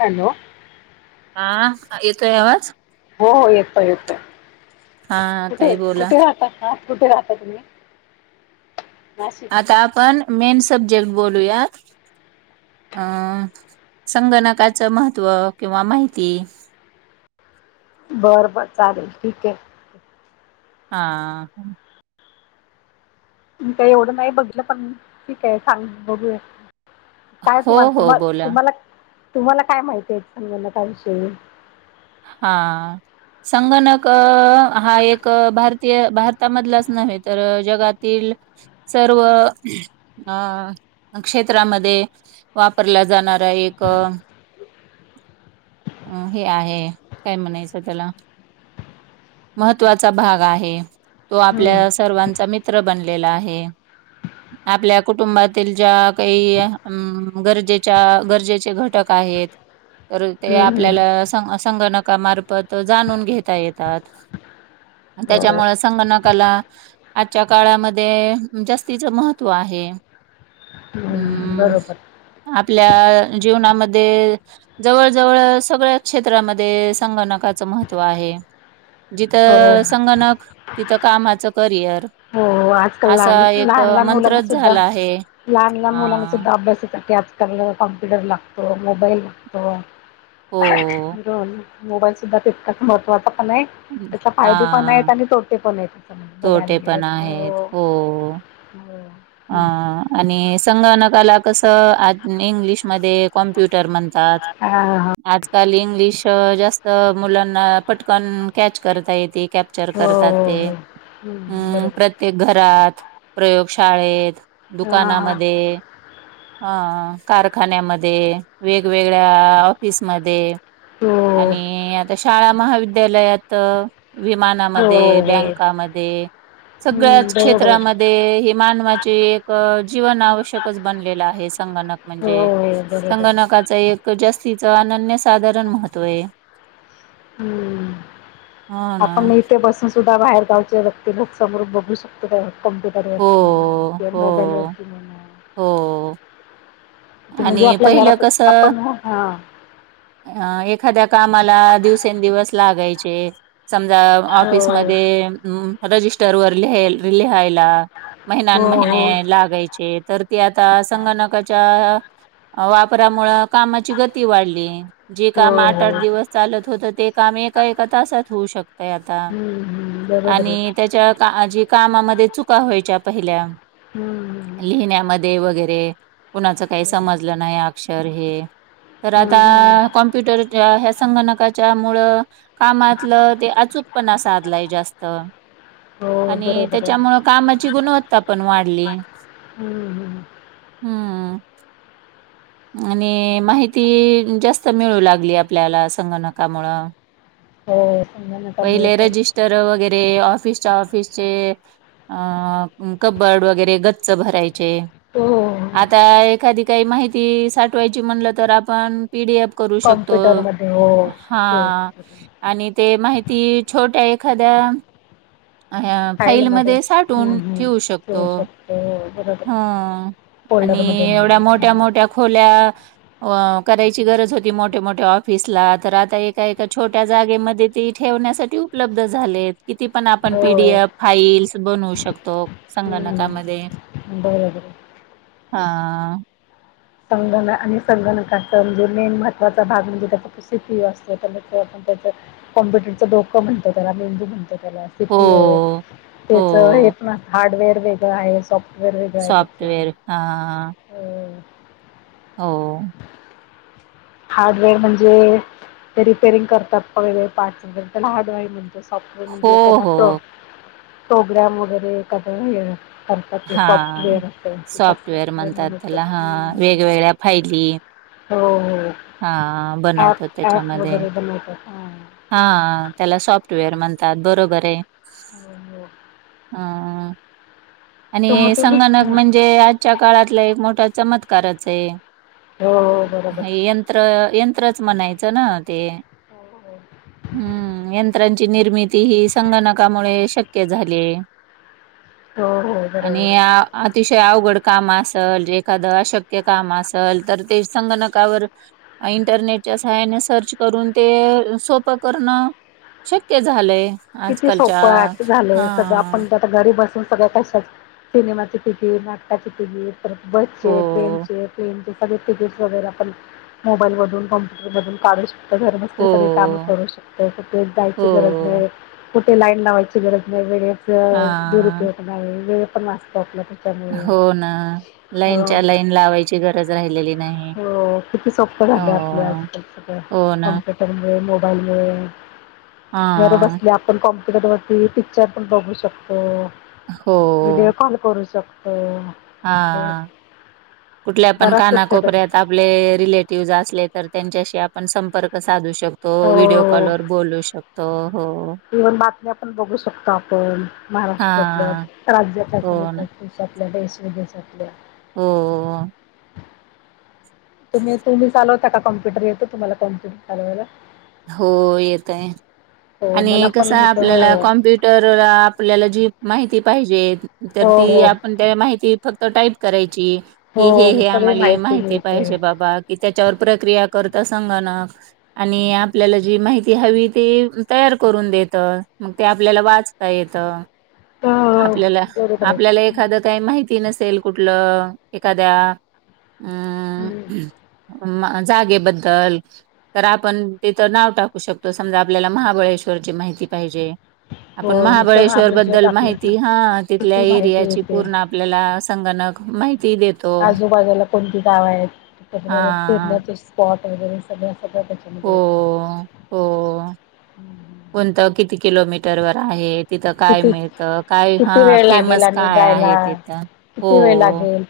Hello. हा येतोय आवाज. हो हो येतोय येतोय हा कुठे ताई बोला कुठे राहतात. कुठे राहता तुम्ही. नाशिक आता आपण मेन सब्जेक्ट बोलूयात. अं संगणकाचं महत्त्व किंवा माहिती. बर- बर चालेल ठीके. हा. मी काय एवढं नाही बघीतलं पण ठीके सांग बघूयात. काय हो तुम्हाला हो तुम्हाला बोला तुम्हा तुम्हाला काय माहितीये संगणकाविषयी हा संगणक हा एक भारतीय भारतामधलाच नव्हे तर जगातील- सर्व ह क्षेत्रामध्ये वापरला जाणारा एक- अ हे आहे काय म्हणायचं त्याला- महत्त्वाचा भाग आहे तो हम्म आपल्या सर्वांचा मित्र बनलेला आहे आपल्या कुटुंबातील ज्या काही ह गरजेच्या गरजेचे घटक आहेत तर ते हम्म आपल्याला हम्म [unintelligible] संगणकामार्फत जाणून घेता येतात बरं त्याच्यामुळे संगणकाला आजच्या काळामध्ये जास्तीचं महत्त्व आहे हे [inaudible] हम् बरोबर आपल्या जीवनामध्ये जवळ जवळ सगळ्या क्षेत्रामध्ये संगणकाचं महत्त्व आहे हो जिथं संगणक तिथं कामाचं करिअर हो आजकाल लहान लहान लहान मुलांना सुद्धा झाला आहे. लहान लहान मुलांना हां. सुद्धा अभ्यासासाठी आज त्यांना कॉम्प्युटर लागतो मोबाईल लागतो हो. [inaudible] मोबाईल सुद्धा तितकाच महत्त्वाचा पण आहे हं. त्याचे फायदे पण आहेत हां, आणि तोटे पण आहेत सं बघायला तोटे पण गेलं.. आहेत हो हो. अ आणि संगणकाला कसं इंग्लिशमध्ये कॉम्प्यु म्प्युटर म्हणतात हां हां आज काल इंग्लिश जास्त मुलांना पटकन कॅच करता येते कॅप्चर हो करतात हो ते हो हम्म अ बरोबर. प्रत्येक घरात प्रयोगशाळेत हां हां दुकानामध्ये अ कारखान्यामध्ये वेगवेगळ्या ऑफिसमध्ये हो आणि आता शाळा महाविद्यालयात हो विमानामध्ये... हो. बँकामध्ये... हम्म सगळ्याच... बरोबर क्षेत्रामध्ये हे मानवाचे एक जीवन आवश्यकच बनलेलं आहे संगणक हो म्हणजे हो बरोबर संगणकाच एक जास्त तिचं अनन्य साधारण महत्त्व ये हम्म. आपण इथे बसून सुद्धा... बाहेरगावचे व्यक्ती [unintelligible] बघू शकतो [unintelligible] कम्प्युटर हो वरती म्हणा किंवा हो मोबाईल वरती म्हणा हो ते म्हणजे आणि आपल्या पहिलं घरात कसं आपण हां अ एखाद्या कामाला दिवसेंदिवस लागायचे समजा हो ऑफिसमध्ये रजिस्टर वर लिहा लिहायला महिन्या हो महिने हो. लागायचे तर - ते आता संगणकाच्या अ वापरामुळे कामाची गती वाढली... जे हो काम हो आठ आठ हम्म दिवस चालत होतं ते काम एका एका तासात होऊ शकतंय आता हम्म बरोबर आहे. आणि त्याच्या [unintelligible] कामा मध्ये चुका व्हायच्या पहिल्या हम्म लिहिण्यामध्ये वगैरे पुन्हा का काही हम्म समजलं नाही अक्षर हे तर आता हम्म हम्म कॉमप्युटरच्या ह्या संगणका च्या मुळं कामातलं ते अचूकपणा साधलाय जास्त हो आणि बरोबर आहे. त्याच्यामुळं कामाची गुणवत्ता पण वाढली हम्म हम्म हम्म आणि माहिती जास्त मिळू लागली आपल्याला संगणकामुळं हो संगणकामुळे पहिले पण रजिस्टर वगैर ऑफिसच्या- ऑफिस चे कब्बर्ड वगैरे गच्च भराय चे हो हो आता एखादी काही माहिती साठवायची म्हणलं, तर आपण पीडीएफ करू शकतो कॉम्प्युटरमध्ये हो ते हा, आणि ते माहिती ती छोट्या एखाद्या अ फाईलमध्ये हम्म साठवून हम्म ठेवू शकतो, शकतो हो बरोबर आहे. हा. आणि फोल्डरमध्ये एवढ्या म्हणा मोठ्या हम्म, मोठ्या खोल्या अ करायची गरज होती, मोठे मोठे ऑफिसला तर आता एका एका छोट्या जागेमध्ये ती ठेवण्यासाठी उपलब्ध झाले किती, पण आपण हो पीडीएफ फाईल्स बनवू शकतो हम्म संगणकामध्ये. बरोबर आहे. हा आ. संगणक आणि संगणकाचा म्हणजे मेन महत्त्वाचा भाग म्हणजे [unintelligible] असते त्या कॉम्प्युटरच डोकं म्हणतो त्याला मेंदू म्हणतो. हो, सीपीओ त्याच हो. हे पण हार्डवेअर वेगळं आहे सॉफ्ट वेअर वेगळ आहे, त्याचं सॉफ्टवेअर हां, अ हो. हार्डवेअर म्हणजे ते रिपेरिंग करतात बघ पार्टस वैगेरे त्याला हार्डवेअर म्ह सॉफ्टवेअर हो, म्हणजे एखादा प्रो हो. प्रोग्रॅम वगैरे एखाद्ं‌ करतात ते हां. सॉफ्टवेअर असतं ती तसं, सॉफ्टवेअर म्हणतात म्हणत, त्याला हां, हम्म. वेगवेगळ्या हो हो. हा ॲप बनवतात ॲप त्याच्यामध्ये. वगैरे बनवतात. हां तेच ना. हा त्याला सॉफ्टवेअर म्हणतात बरोबर. ते, हो हो हम्म. तर मग आणि तुम्ही संगणक हां. म्हणजे आजच्या काळातला एक मोठा चमत्कारच आहे. हो हो बरोबर. हे यंत्र यंत्रच म्हणायचं ना ते, हम्म यंत्रांची निर्मि ती ही संगणकामुळे शक्य झाले. हो हो हो हो बरोबर आणि आहे. अतिशय आवगड काम असल जे एखादं अशक्य काम असल तर ते संगणकावर अ इंटरनेटच्या सहाय्याने सर्च करून ते सोपं करणं शक्य झालंय. किती आजकालच्या सोपंय असं झालंय, हा सध्या आपण त आता घरी बसून सगळं कसं, सिनेमाची तिकीट, नाटकाची तिकीट परत हो बसचे, ट्रेनचे ट्रेनचे तिकिटस् वैगरे आपण मोबाईलधून कम्प्युटरधून काढू श तर घर बसले हो सगळी कामं करू शकतो, कुठेच हो जायची गरज नाही. कुठे लाईन लावायची गरज नाही, हा वेळेच दुरुपयोग नाही वेळ पण वाचतो आपला. त्याच्यामुळे. हो ना, हो लाईनच्या लाईन लावायची गरज राहिलेली नाही. हो, किती सोप्प झालंय आपलं हो आजकाल सगळं, हो ना कॉम्प्युटरमु मोबाईल वर घर हा बसल्या आपण काँम्प्यु वरती पिक्चर पण बघू शकतोय, हो व्हिडिओ कॉल करू शकतो. हा सगळं कुठल्या, पण बराच उपयोग आहे कानाकोपऱ्यात आपले रिलेटिव्हज असले, तर त्यांच्याशी आपण संपर्क साधू शकतो. शकतो, व्हिडिओ हो कॉल हो, वर बोलू शकतो हो. इव्हन बातम्या पण बघू शकतो, आपण महाराष्ट्रातलं हा राज्या [unintelligible] हो ना आपल्या देश विदेशातल्या. हो. तुम्ही- तुम्ही चालवता का, काँम्प्युटर येतो तुम्हाला काँम्प्युटर चालवायला? हो, येत आहे. हो मला आणि पण कसं आहे, येतो आपल्याला हो कॉम्प्युटर आपल्याला जी माहिती पाहिजेत तर ती हो आपण त्याला माहिती फक्त टाईप करायची. हो हे हो हे सगळी आम्हाला माहिती मिळते पाहिजे, बाबा की त्याच्यावर प्रक्रिया करत संगणक आणि आपल्याला जी माहिती हवी ती तयार करून देत मग ते आपल्याला वाचता येत हो हो, आपल्याला बरोबर आपल्याला आहे एखादं काही माहिती नस असेल कुठलं एखाद्या हम्म. अ जागेबद्दल तर आपण तिथं नाव टाकू शकतो समजा आपल्याला महाबळेश्वरची माहिती पाहिजे. हो आपण नुसतं महाबळेश्वर बद्दल टाकलं की माहिती हा तिथल्या किती माहिती एरियाची येते. पूर्ण आपल्याला सग णक माहिती देतो. आजूबाजूला कोणती गावं आहेत त्याच्या हा फिरण्याचे स्पॉट वगैरे सगळ सगळ त्याच्यामध्ये हो येत. हो किलोमीटर वर आहेत. तिथं काय मिळतं काय किती हा वेळ लागेल फेमस आणि काय जायला. आहे तिथं किती वेळ हो लागेल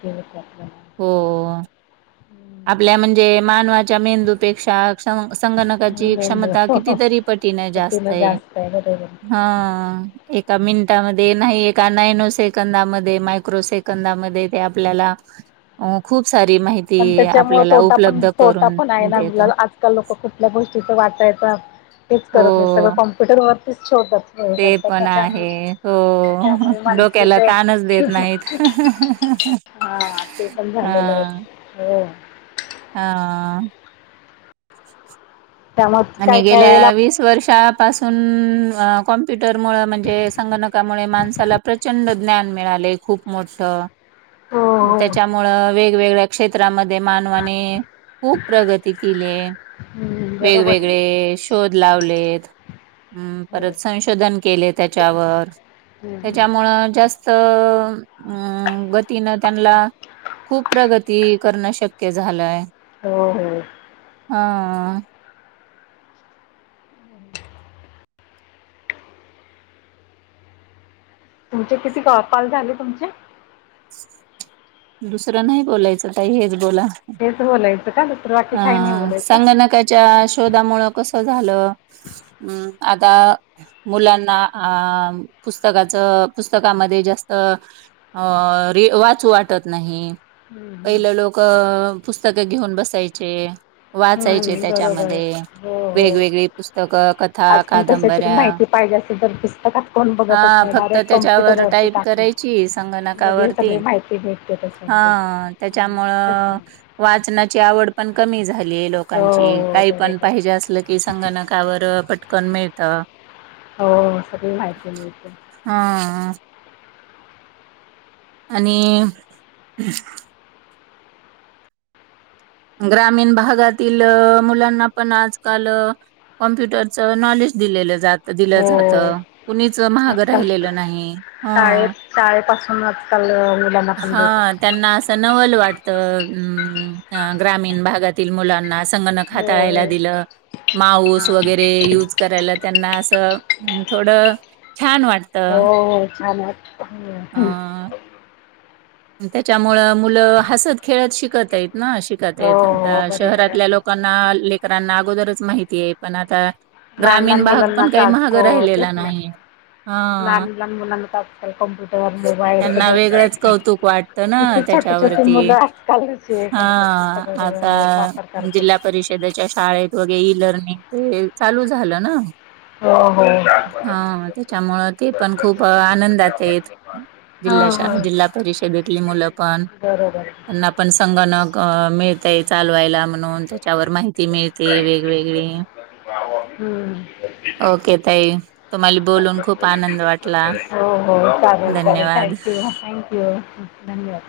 [inaudible] हो हम्म. आपल्या म्हणजे मानवाच्या मेंदूपेक्षा संग संगणकाची मेंदू क्षमता कितीतरी पटीन जास्त आहे हा एका मिनिटामध्ये नाही एका नॅनो सेकंदामध्ये मायक्रो सेकंदामध्ये ते आपल्याला अ खूप सारी माहिती आ त्यामुळे तोटा पण तोटा पण आहे ना आपल्याला आजकाल लोक कुठल्या गोष्टीच वाचायचं तेच हो करत आहे सगळं कॉम्पुटरवरतीच ठेवतात ते पण आहे हो त्यामुळे डोक्याला मानसिक ताणच देत नाहीत. [inaudible] हा ते पण झालेलं हा आहे हो हा आ त्यामुळे आणि काय काय वेळेला गेल्या वीस वर्षात पासून कॉम्प्युटर मुळे म्हणजे संगणकामुळे माणसाला प्रचंड ज्ञान मिळाल. लय खूप मोठं हो हो त्याच्यामुळे वेगवेगळ्या क्षेत्रांमध्ये मानवाने खूप प्रगती केली. हम्म, बरोबर वेगवेग हो वेगळे शोध लावलेत. हम् परत हम्म, संशोधन केले त्याच्यावर हम्म. त्याच्यामुळ जास्त त अ गतीनं त्यांना खूप प्रगती करणं शक्य झालंय. हो हो हा तुमचे किती का कॉल झाले तुमचे. दुसरं नाही बोलायचं ताई हेच बोला ह हेच बोलायचं का दुसरं बाकी काही नाही अ बोलायचं? संगणकाच्या शोधामुळे कस कस झाल म आता मुलाना आ पुस्तकाच पुस्तकामध्ये जास्त अ रि अ वाचू वाटत नाही हम्म हम्म. पहिले लोक अ पुस्तक घेऊन बसायचे वाच चायचे हम्म बरोबर आहे त्याच्यामध्ये हो हो. वेगवेगळी पुस्तकं कथा, आज पण कशाची पण कादंबऱ्या माहिती पाहिजे असेल तर पुस्तकात कोण बघतच हा नाही फक्त डायरेक्ट त्याच्यावर कम्प्युटरवरती टाईप टाकून करायची लगेच संगणकावरती सगळी माहिती भेटते हा त्याच्यामध्ये. हम्म त्याच्यामुळ तेच ना. वाचनाची आवड पण कमी झाली. लई लोकांची हो काही पण बरोबर. पाहिजे असल की संगणकावर अ पटकन मिळत हो अ सगळी माहिती मिळते. हा आणि ग्रामीण भागातील अ मुलांना पण आजकाल अ कॉम्प्युटरचं नॉलेज दिलेलं जात त दिलं हो जातं अ कुणीच म्हागं आजकाल राहिलेलं नाही ह शाळेत शाळेपासून आजकाल मुलांना पण हा देत अ त्यांना असं नवल वाटत त अ म ग्रामीण भागातील मुलांना संगणक हो हाताळायला हो दिलं माऊस हा वगैरे यूज करायला त्यांना असं थोड हो. हो. छान आहे. अ त्याच्यामुळं मुलं हसत खेळत शिकतेत. ना शिकत येतात. हो अ बरोबर आहे शहरातल्या लोकांना लेकरांना अगोदरच माहिती आहे. पण आता लहान लहान ग्रामीण भाग मुलांना पण काही आज म्हाग हो राहिलेला तेच ना नाही. हा लहान लहान मुलांना तर आजकाल कॉम्प्युटर मोबाईल त्यांना सगळं वेगळंच शिकतात. कौतुक वाटतं ना किती छोटी छोटी त्याच्यावरती मुलं आजकालचे हे हा. करतात आता सगळं वापर करतात जिल्हा परिषदेच्या शाळेत ना वगेर लर्निंग ते चालू झालं ना. हो हो हा त्याच्यामुळं ते पण खूप आनंदातेत. हा, जिल्हा हा. शाळा जिल्हा परिषदेतली मुलं पण बरोबर त्यांना पण संगणक मिळतय चालवायला म्हणून त्याच्यावर माहिती मिळते, वेगवेगळे [unintelligible] हो. ताई तुम्हाला बोलून खूप आनंद वाटला हो. चालेल, चालेल. धन्यवाद. थँक्यू, थँक्यू धन्यवाद.